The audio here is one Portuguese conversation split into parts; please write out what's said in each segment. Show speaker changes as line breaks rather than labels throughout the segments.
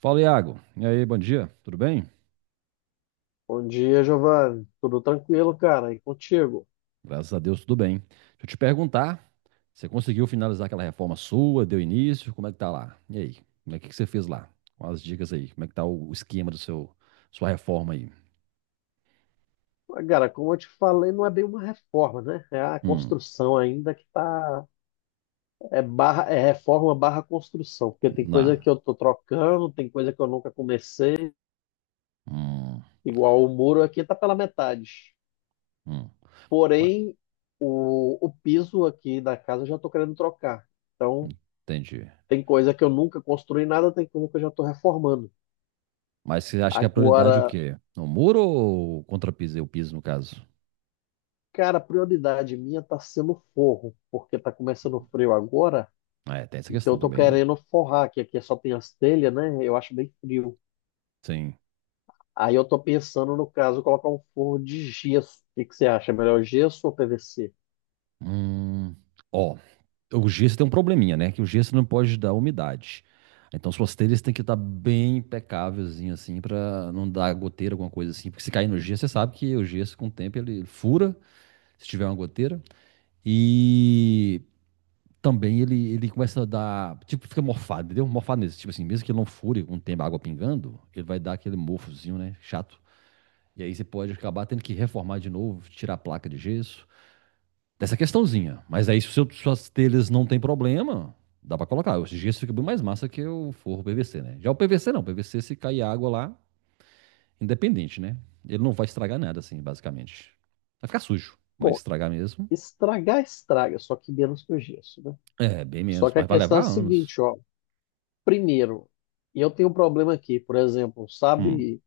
Fala, Iago. E aí, bom dia. Tudo bem?
Bom dia, Giovanni. Tudo tranquilo, cara? E contigo?
Graças a Deus, tudo bem. Deixa eu te perguntar, você conseguiu finalizar aquela reforma sua? Deu início? Como é que tá lá? E aí? Como é que você fez lá? Com as dicas aí. Como é que tá o esquema do seu sua reforma aí?
Ah, cara, como eu te falei, não é bem uma reforma, né? É a
Hum,
construção ainda que tá. É, barra, é reforma barra construção. Porque tem coisa
Na.
que eu tô trocando, tem coisa que eu nunca comecei.
Hum,
Igual o muro aqui tá pela metade.
hum. Ué,
Porém, o piso aqui da casa eu já tô querendo trocar. Então,
entendi.
tem coisa que eu nunca construí nada, tem coisa que eu já tô reformando.
Mas você acha que a prioridade é o
Agora.
quê? O muro ou o contrapiso? O piso, no caso?
Cara, a prioridade minha tá sendo forro, porque tá começando o frio agora,
Ah, é, tem essa
então eu
questão
tô
também, né?
querendo forrar, que aqui é só tem as telhas, né? Eu acho bem frio.
Sim.
Aí eu tô pensando, no caso, colocar um forro de gesso. O que que você acha? Melhor gesso ou PVC?
Hum. Ó, o gesso tem um probleminha, né? Que o gesso não pode dar umidade. Então suas telhas têm que estar bem impecávelzinho assim para não dar goteira, alguma coisa assim. Porque se cair no gesso, você sabe que o gesso com o tempo ele fura, se tiver uma goteira. E também ele começa a dar, tipo, fica morfado, entendeu? Morfado nesse, tipo assim, mesmo que ele não fure com o tempo a água pingando, ele vai dar aquele morfozinho, né? Chato. E aí você pode acabar tendo que reformar de novo, tirar a placa de gesso dessa questãozinha. Mas aí, se suas telhas não tem problema, dá pra colocar. O gesso fica bem mais massa que o forro PVC, né? Já o PVC não. O PVC, se cair água lá, independente, né? Ele não vai estragar nada, assim, basicamente. Vai ficar sujo. Vai
Bom,
estragar mesmo.
estragar, estraga, só que menos que o gesso, né?
É, bem
Só
menos.
que a
Mas vai
questão é a
levar anos.
seguinte, ó. Primeiro, eu tenho um problema aqui, por exemplo,
Hum,
sabe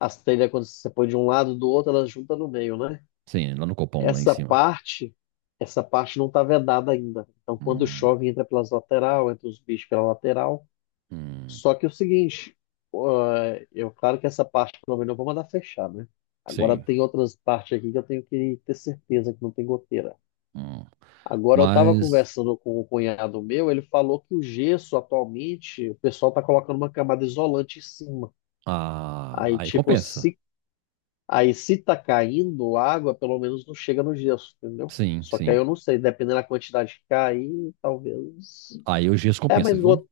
as telhas quando você põe de um lado do outro, elas juntam no meio, né?
sim, lá no copão, lá em
Essa
cima.
parte, essa parte não está vedada ainda. Então, quando
Hum,
chove, entra pelas lateral, entra os bichos pela lateral.
hum,
Só que é o seguinte, eu claro que essa parte pelo menos eu vou mandar fechar, né? Agora
sim.
tem outras partes aqui que eu tenho que ter certeza que não tem goteira.
Hum.
Agora eu estava
Mas,
conversando com o cunhado meu, ele falou que o gesso atualmente, o pessoal está colocando uma camada isolante em cima.
ah,
Aí,
aí
tipo,
compensa.
se Aí, se tá caindo água, pelo menos não chega no gesso, entendeu?
Sim,
Só que aí
sim.
eu não sei, dependendo da quantidade que cair, talvez.
Aí o gesso
É,
compensa,
mas
viu?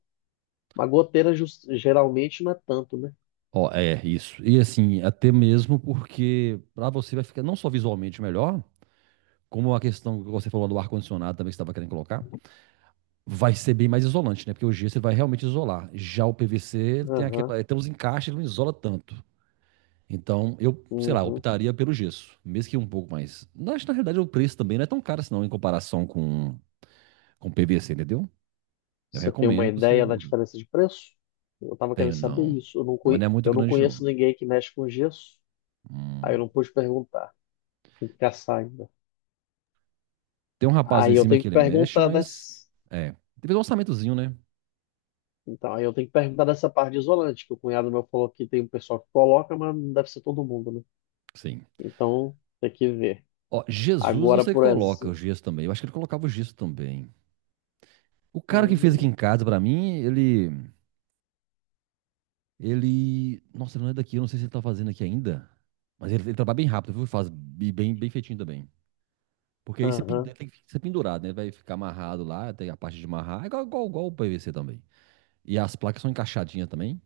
uma goteira geralmente não é tanto, né?
Ó, é isso. E assim, até mesmo porque para você vai ficar não só visualmente melhor, como a questão que você falou do ar-condicionado também que você estava querendo colocar, vai ser bem mais isolante, né? Porque o gesso você vai realmente isolar. Já o PVC tem
Aham,
aquela, é, tem uns encaixes, ele não isola tanto. Então, eu, sei lá,
uhum.
optaria pelo gesso, mesmo que um pouco mais. Na, acho que, na realidade o preço também não é tão caro assim, não, em comparação com PVC, entendeu? Eu
Você tem uma
recomendo você
ideia da
colocar.
diferença de preço? Eu tava querendo
Tenho
saber
não.
isso.
Não é muito
Eu não
grande, não.
conheço ninguém que mexe com gesso. Aí eu
Hum.
não pude perguntar. Tem que caçar ainda.
Tem um rapaz lá
Aí
em
eu
cima
tenho
que
que
ele mexe,
perguntar
mas
dessa.
é. Teve um orçamentozinho, né?
Então, aí eu tenho que perguntar dessa parte de isolante, que o cunhado meu falou que tem um pessoal que coloca, mas não deve ser todo mundo, né?
Sim.
Então, tem que ver.
Ó, Jesus, eu
Agora,
sei que
por
coloca o
exemplo.
gesso também. Eu acho que ele colocava o gesso também. O cara que fez aqui
Hum.
em casa pra mim, ele. Ele. Nossa, ele não é daqui, eu não sei se ele tá fazendo aqui ainda. Mas ele trabalha bem rápido, viu? Faz bem, bem feitinho também. Porque aí você
Aham,
tem que ser pendurado, né? Ele vai ficar amarrado lá, tem a parte de amarrar, é igual o PVC também. E as placas são encaixadinhas também.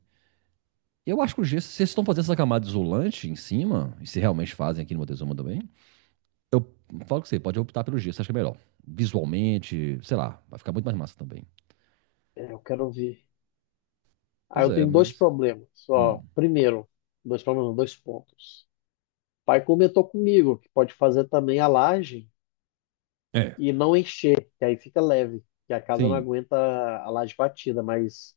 Eu acho que o gesso, se vocês estão fazendo essa camada isolante em cima, e se realmente fazem aqui no Montezuma também, eu falo que você pode optar pelo gesso, acho que é melhor. Visualmente, sei lá, vai ficar muito mais massa também.
é, eu quero ver. Aí
Pois
eu
é,
tenho dois
mas.
problemas.
Hum,
Só primeiro, dois problemas, não, dois pontos. O pai comentou comigo que pode fazer também a laje
é.
e não encher, que aí fica leve, que a casa não
Sim,
aguenta a laje batida, mas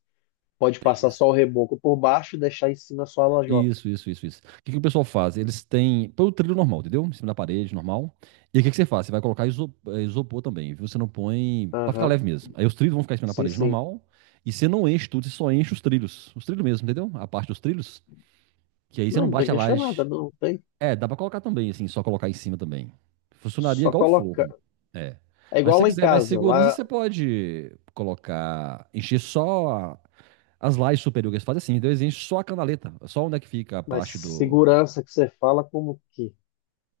pode
tem
passar
isso.
só o reboco por baixo e deixar em cima só a lajota.
Isso, isso, isso, isso. O que que o pessoal faz? Eles têm. Põe o trilho normal, entendeu? Em cima da parede, normal. E aí, o que que você faz? Você vai colocar isopor também, viu? Você não põe. Pra ficar
Aham,
leve mesmo. Aí os trilhos vão ficar em cima da
sim,
parede
sim.
normal. E você não enche tudo, você só enche os trilhos. Os trilhos mesmo, entendeu? A parte dos trilhos. Que aí você não
Não, não tem
bate a
que encher nada,
laje.
não, tem.
É, dá pra colocar também, assim, só colocar em cima também. Funcionaria
Só
igual o
colocar.
forro. É.
É
Mas se
igual
você
lá em
quiser mais
casa.
segurança,
Lá.
você pode colocar, encher só a- as lajes superiores. Faz assim, então eles enchem só a canaleta, só onde é que fica a
Mas
parte do.
segurança que você fala como que?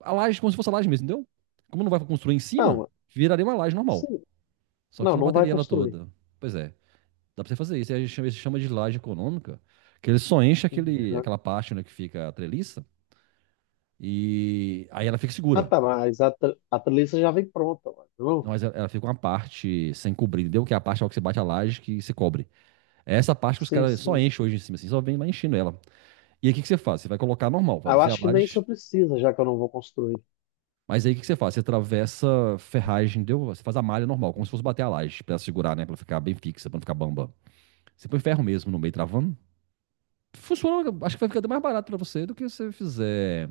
A laje, como se fosse a laje mesmo, entendeu? Como não vai construir em cima,
Não,
viraria uma laje normal.
assim,
Só que você
não,
não
não vai
bateria ela
construir.
toda. Pois é, dá pra você fazer isso. Aí a gente chama, isso chama de laje econômica, que ele só enche
Uhum.
aquela parte onde é que fica a treliça e aí ela fica
Ah,
segura.
tá, mas a treliça já vem pronta, mano.
Não,
Não?
mas ela fica uma parte sem cobrir, entendeu? Que é a parte que você bate a laje que se cobre. É essa parte que os
Sim,
caras só
sim.
enchem hoje em cima, assim, só vem lá enchendo ela. E aí o que que você faz? Você vai colocar normal,
Ah, eu
fazer a
acho que nem isso
laje.
precisa, já que eu não vou construir.
Mas aí o que que você faz? Você atravessa ferragem, entendeu? Você faz a malha normal, como se fosse bater a laje, pra ela segurar, né? Pra ela ficar bem fixa, pra não ficar bamba. Você põe ferro mesmo no meio travando. Funciona, acho que vai ficar até mais barato pra você do que se você fizer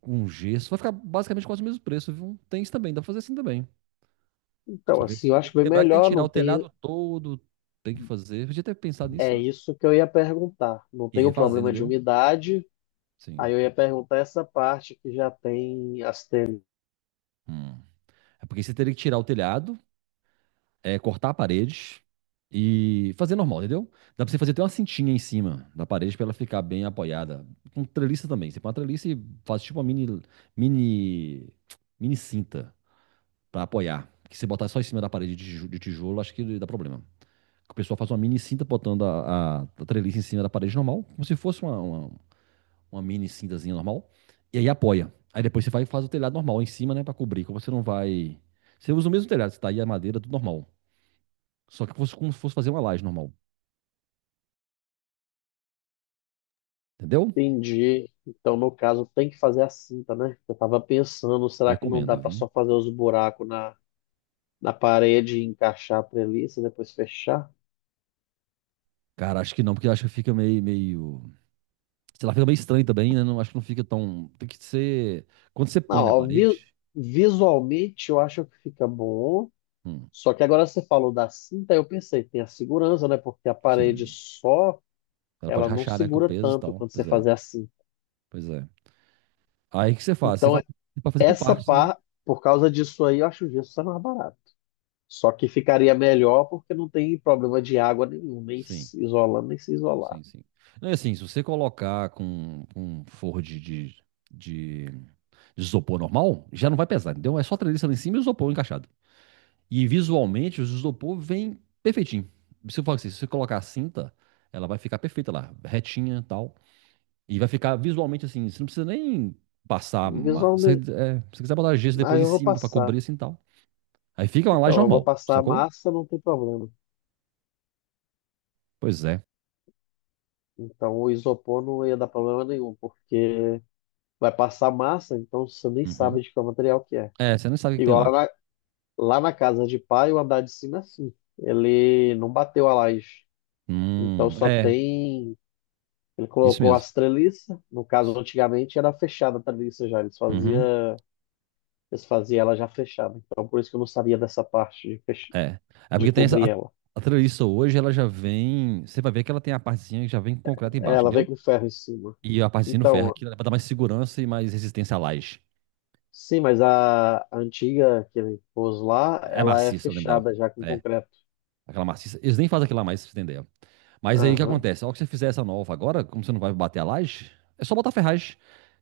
com gesso. Vai ficar basicamente quase o mesmo preço, viu? Tem isso também, dá pra fazer assim também.
Então,
Só que
assim, eu
você tem
acho
que
bem
lembrar que tem que
melhor
tirar
não
o
ter.
telhado todo, tem que fazer. Podia ter pensado nisso
É
antes.
isso que eu ia perguntar. Não
E
tem o
refazer,
problema de
entendeu?
umidade. Aí
Sim.
eu ia perguntar essa parte que já tem as telhas.
Hum. É porque você teria que tirar o telhado, é, cortar a parede e fazer normal, entendeu? Dá pra você fazer até uma cintinha em cima da parede pra ela ficar bem apoiada. Com treliça também. Você põe uma treliça e faz tipo uma mini, mini cinta pra apoiar. Que se botar só em cima da parede de de tijolo, acho que dá problema. O pessoal faz uma mini cinta botando a treliça em cima da parede normal, como se fosse uma mini cintazinha normal, e aí apoia. Aí depois você vai e faz o telhado normal em cima, né, para cobrir. Como você não vai. Você usa o mesmo telhado, você tá aí a madeira, tudo normal. Só que como se fosse fazer uma laje normal. Entendeu?
Entendi. Então, no caso, tem que fazer a cinta, né? Eu tava pensando, será que não dá
Recomendo,
para
viu?
só fazer os buracos na parede, encaixar a treliça, depois fechar.
Cara, acho que não, porque acho que fica meio. Sei lá, fica meio estranho também, né? Não, acho que não fica tão. Tem que ser. Quando você põe
Não,
na
ó,
parede.
visualmente eu acho que fica bom.
Hum,
Só que agora você falou da cinta, eu pensei, tem a segurança, né? Porque a parede
sim.
só,
Ela pode
ela não
rachar, né? Com o
segura
peso e
tanto
tal.
quando você
Pois é.
fazer assim.
Pois é. Aí o que você faz? Você
Então,
vai você pode fazer por
essa
partes, né?
par, por causa disso aí, eu acho o gesso mais barato. Só que ficaria melhor porque não tem problema de água nenhum, nem
Sim.
se isolando, nem se isolar.
Sim, sim. Não, assim, se você colocar com um forro de- de isopor normal, já não vai pesar, entendeu? É só a treliça lá em cima e o isopor encaixado. E visualmente, o isopor vem perfeitinho. Se eu falar assim, se você colocar a cinta, ela vai ficar perfeita lá, retinha e tal. E vai ficar visualmente assim, você não precisa nem passar.
Visualmente,
Se você quiser botar gesso
mas
depois em
eu vou
cima pra cobrir
passar.
assim e tal. Aí fica uma laje
Então, eu vou
normal,
passar a
sacou?
massa, não tem problema.
Pois é.
Então o isopor não ia dar problema nenhum, porque vai passar massa, então você nem
Uhum.
sabe de qual material que é.
É, você nem sabe o que que tem
Igual lá
lá.
na, lá na casa de pai, o andar de cima é assim. Ele não bateu a laje. Então só
É,
tem. Ele
isso
colocou
mesmo.
as treliças. No caso, antigamente era fechada a treliça já. Eles
Uhum.
fazia, eles faziam ela já fechada. Então por isso que eu não sabia dessa parte
É. É
de
porque tem essa. A,
cobrir ela.
a treliça hoje, ela já vem. Você vai ver que ela tem a partezinha que já vem com concreto embaixo,
Ela veio
entendeu?
com ferro em cima.
E a partezinha no ferro,
Então,
aquilo é pra dar mais segurança e mais resistência à laje.
sim, mas a antiga que ele pôs lá,
É
ela é
maciça, eu lembro dela.
fechada já com
É.
concreto.
Aquela maciça. Eles nem fazem aquilo lá mais, pra você entender. Mas aí o que
Aham,
acontece? Ao que você fizer essa nova agora, como você não vai bater a laje, é só botar ferragem.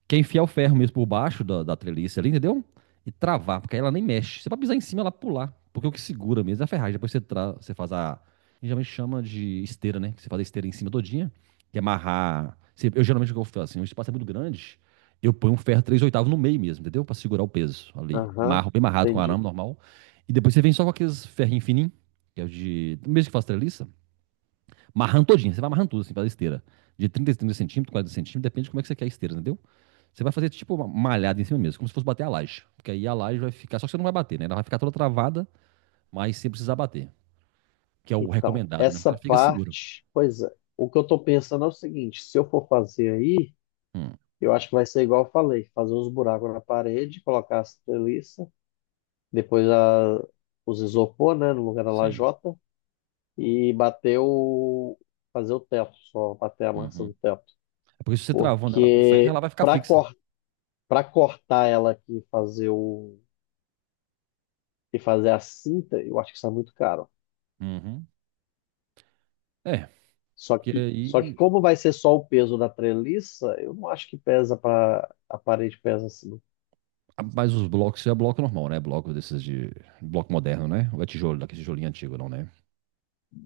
Que é enfiar o ferro mesmo por baixo da treliça ali, entendeu? E travar, porque aí ela nem mexe. Você vai pisar em cima, ela pular. Porque o que segura mesmo é a ferragem. Depois você faz a. Geralmente chama de esteira, né? Você faz a esteira em cima todinha, que é amarrar. Eu geralmente o que eu faço assim, o espaço é muito grande, eu ponho um ferro 3/8 no meio mesmo, entendeu? Pra segurar o peso ali.
aham,
Marro bem amarrado com
entendi.
arame normal. E depois você vem só com aqueles ferrinhos fininhos, que é o de. Mesmo que faz treliça, marrando todinha. Você vai amarrando tudo assim, faz a esteira. De 30 a 30 centímetros, 40 centímetros, depende de como é que você quer a esteira, entendeu? Você vai fazer tipo uma malhada em cima mesmo, como se fosse bater a laje. Porque aí a laje vai ficar, só que você não vai bater, né? Ela vai ficar toda travada, mas sem precisar bater. Que é o
Então,
recomendado, né? Porque
essa
ela fica segura.
parte, pois é. O que eu tô pensando é o seguinte, se eu for fazer aí,
Hum,
eu acho que vai ser igual eu falei, fazer uns buracos na parede, colocar as treliças, depois a, os isopor, né, no lugar da
sim.
lajota, e fazer o teto, só bater a massa
Uhum.
do teto.
É porque se você travando ela com ferro,
Porque
ela vai ficar fixa.
para cortar ela aqui, e fazer o e fazer a cinta, eu acho que está muito caro.
Uhum. É,
Só
porque
que, só que
aí.
como vai ser só o peso da treliça, eu não acho que pesa para a parede pesa assim,
Mas os blocos, isso é bloco normal, né? Bloco desses de. Bloco moderno, né? Ou é tijolo, daquele tijolinho antigo, não, né?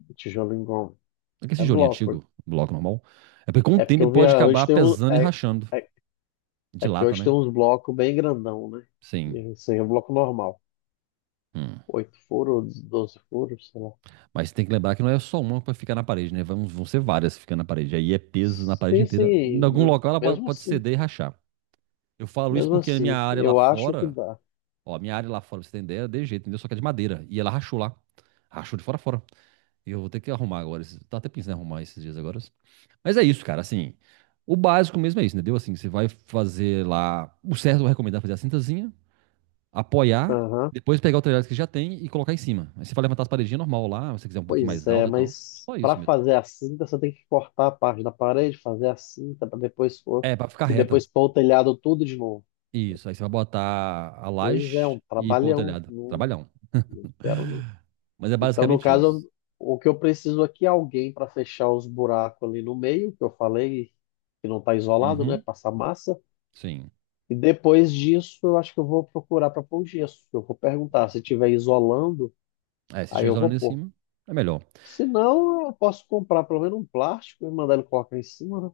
o tijolo engome.
Aquele
É
tijolinho
bloco.
antigo, bloco normal. É porque com o
É porque
tempo ele
eu vi
pode
hoje
acabar pesando e rachando.
é, é que
Dilata,
hoje tem
né?
uns blocos bem grandão, né?
Sim.
Esse aí é um bloco normal.
Hum.
Oito furos, doze furos, sei lá.
Mas tem que lembrar que não é só uma que vai ficar na parede, né? Vão ser várias ficando na parede. Aí é peso na parede
Sim,
inteira. Em
sim,
algum local ela pode pode ceder e rachar. Eu falo isso
mesmo
porque a minha
assim,
área lá
eu acho que
fora,
dá.
ó, a minha área lá fora, pra você tem ideia, é de jeito, entendeu? Só que é de madeira. E ela rachou lá. Rachou de fora a fora. E eu vou ter que arrumar agora. Tá até pensando em arrumar esses dias agora. Mas é isso, cara. Assim, o básico mesmo é isso, entendeu? Assim, você vai fazer lá. O certo eu recomendo é fazer a cintazinha apoiar,
Aham.
depois pegar o telhado que já tem e colocar em cima. Aí você vai levantar as paredinhas normal lá, se você quiser um pouquinho
Pois
mais
é,
alto e tal.
mas
Só
para
isso mesmo.
fazer a cinta, você tem que cortar a parte da parede, fazer a cinta para depois pôr,
É, pra ficar
e
reta.
depois pôr o telhado tudo de novo.
Isso. Aí você vai botar a
Pois é,
laje
um
e pôr o
trabalhão.
telhado.
Não,
Trabalhão.
não quero, não.
Mas é
Então, no
basicamente isso.
caso, o que eu preciso aqui é alguém para fechar os buracos ali no meio, que eu falei que não está isolado, né?
Uhum.
Passar massa.
Sim.
E depois disso, eu acho que eu vou procurar para pôr o gesso. Eu vou perguntar se tiver isolando,
É, se
aí
tiver
eu vou
isolando em
pôr.
cima, é melhor.
Se não, eu posso comprar pelo menos um plástico e mandar ele colocar em cima, né?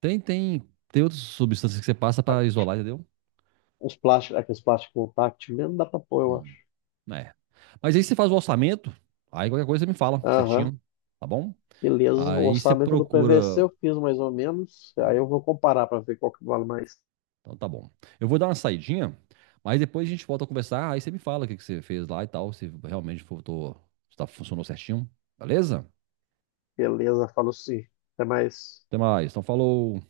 Tem, tem, tem outras substâncias que você passa pra isolar, entendeu?
Os plásticos, aqueles plásticos táctil mesmo, dá pra pôr, eu acho.
Hum, é. Mas aí você faz o orçamento, aí qualquer coisa você me fala
Aham,
certinho, tá bom?
beleza. O
Aí você
orçamento do PVC
procura.
eu fiz mais ou menos. Aí eu vou comparar pra ver qual que vale mais.
Então tá bom. Eu vou dar uma saidinha, mas depois a gente volta a conversar. Aí você me fala o que que você fez lá e tal, se realmente voltou, se funcionou certinho. Beleza?
Beleza, falo sim. Até mais.
Até mais. Então falou.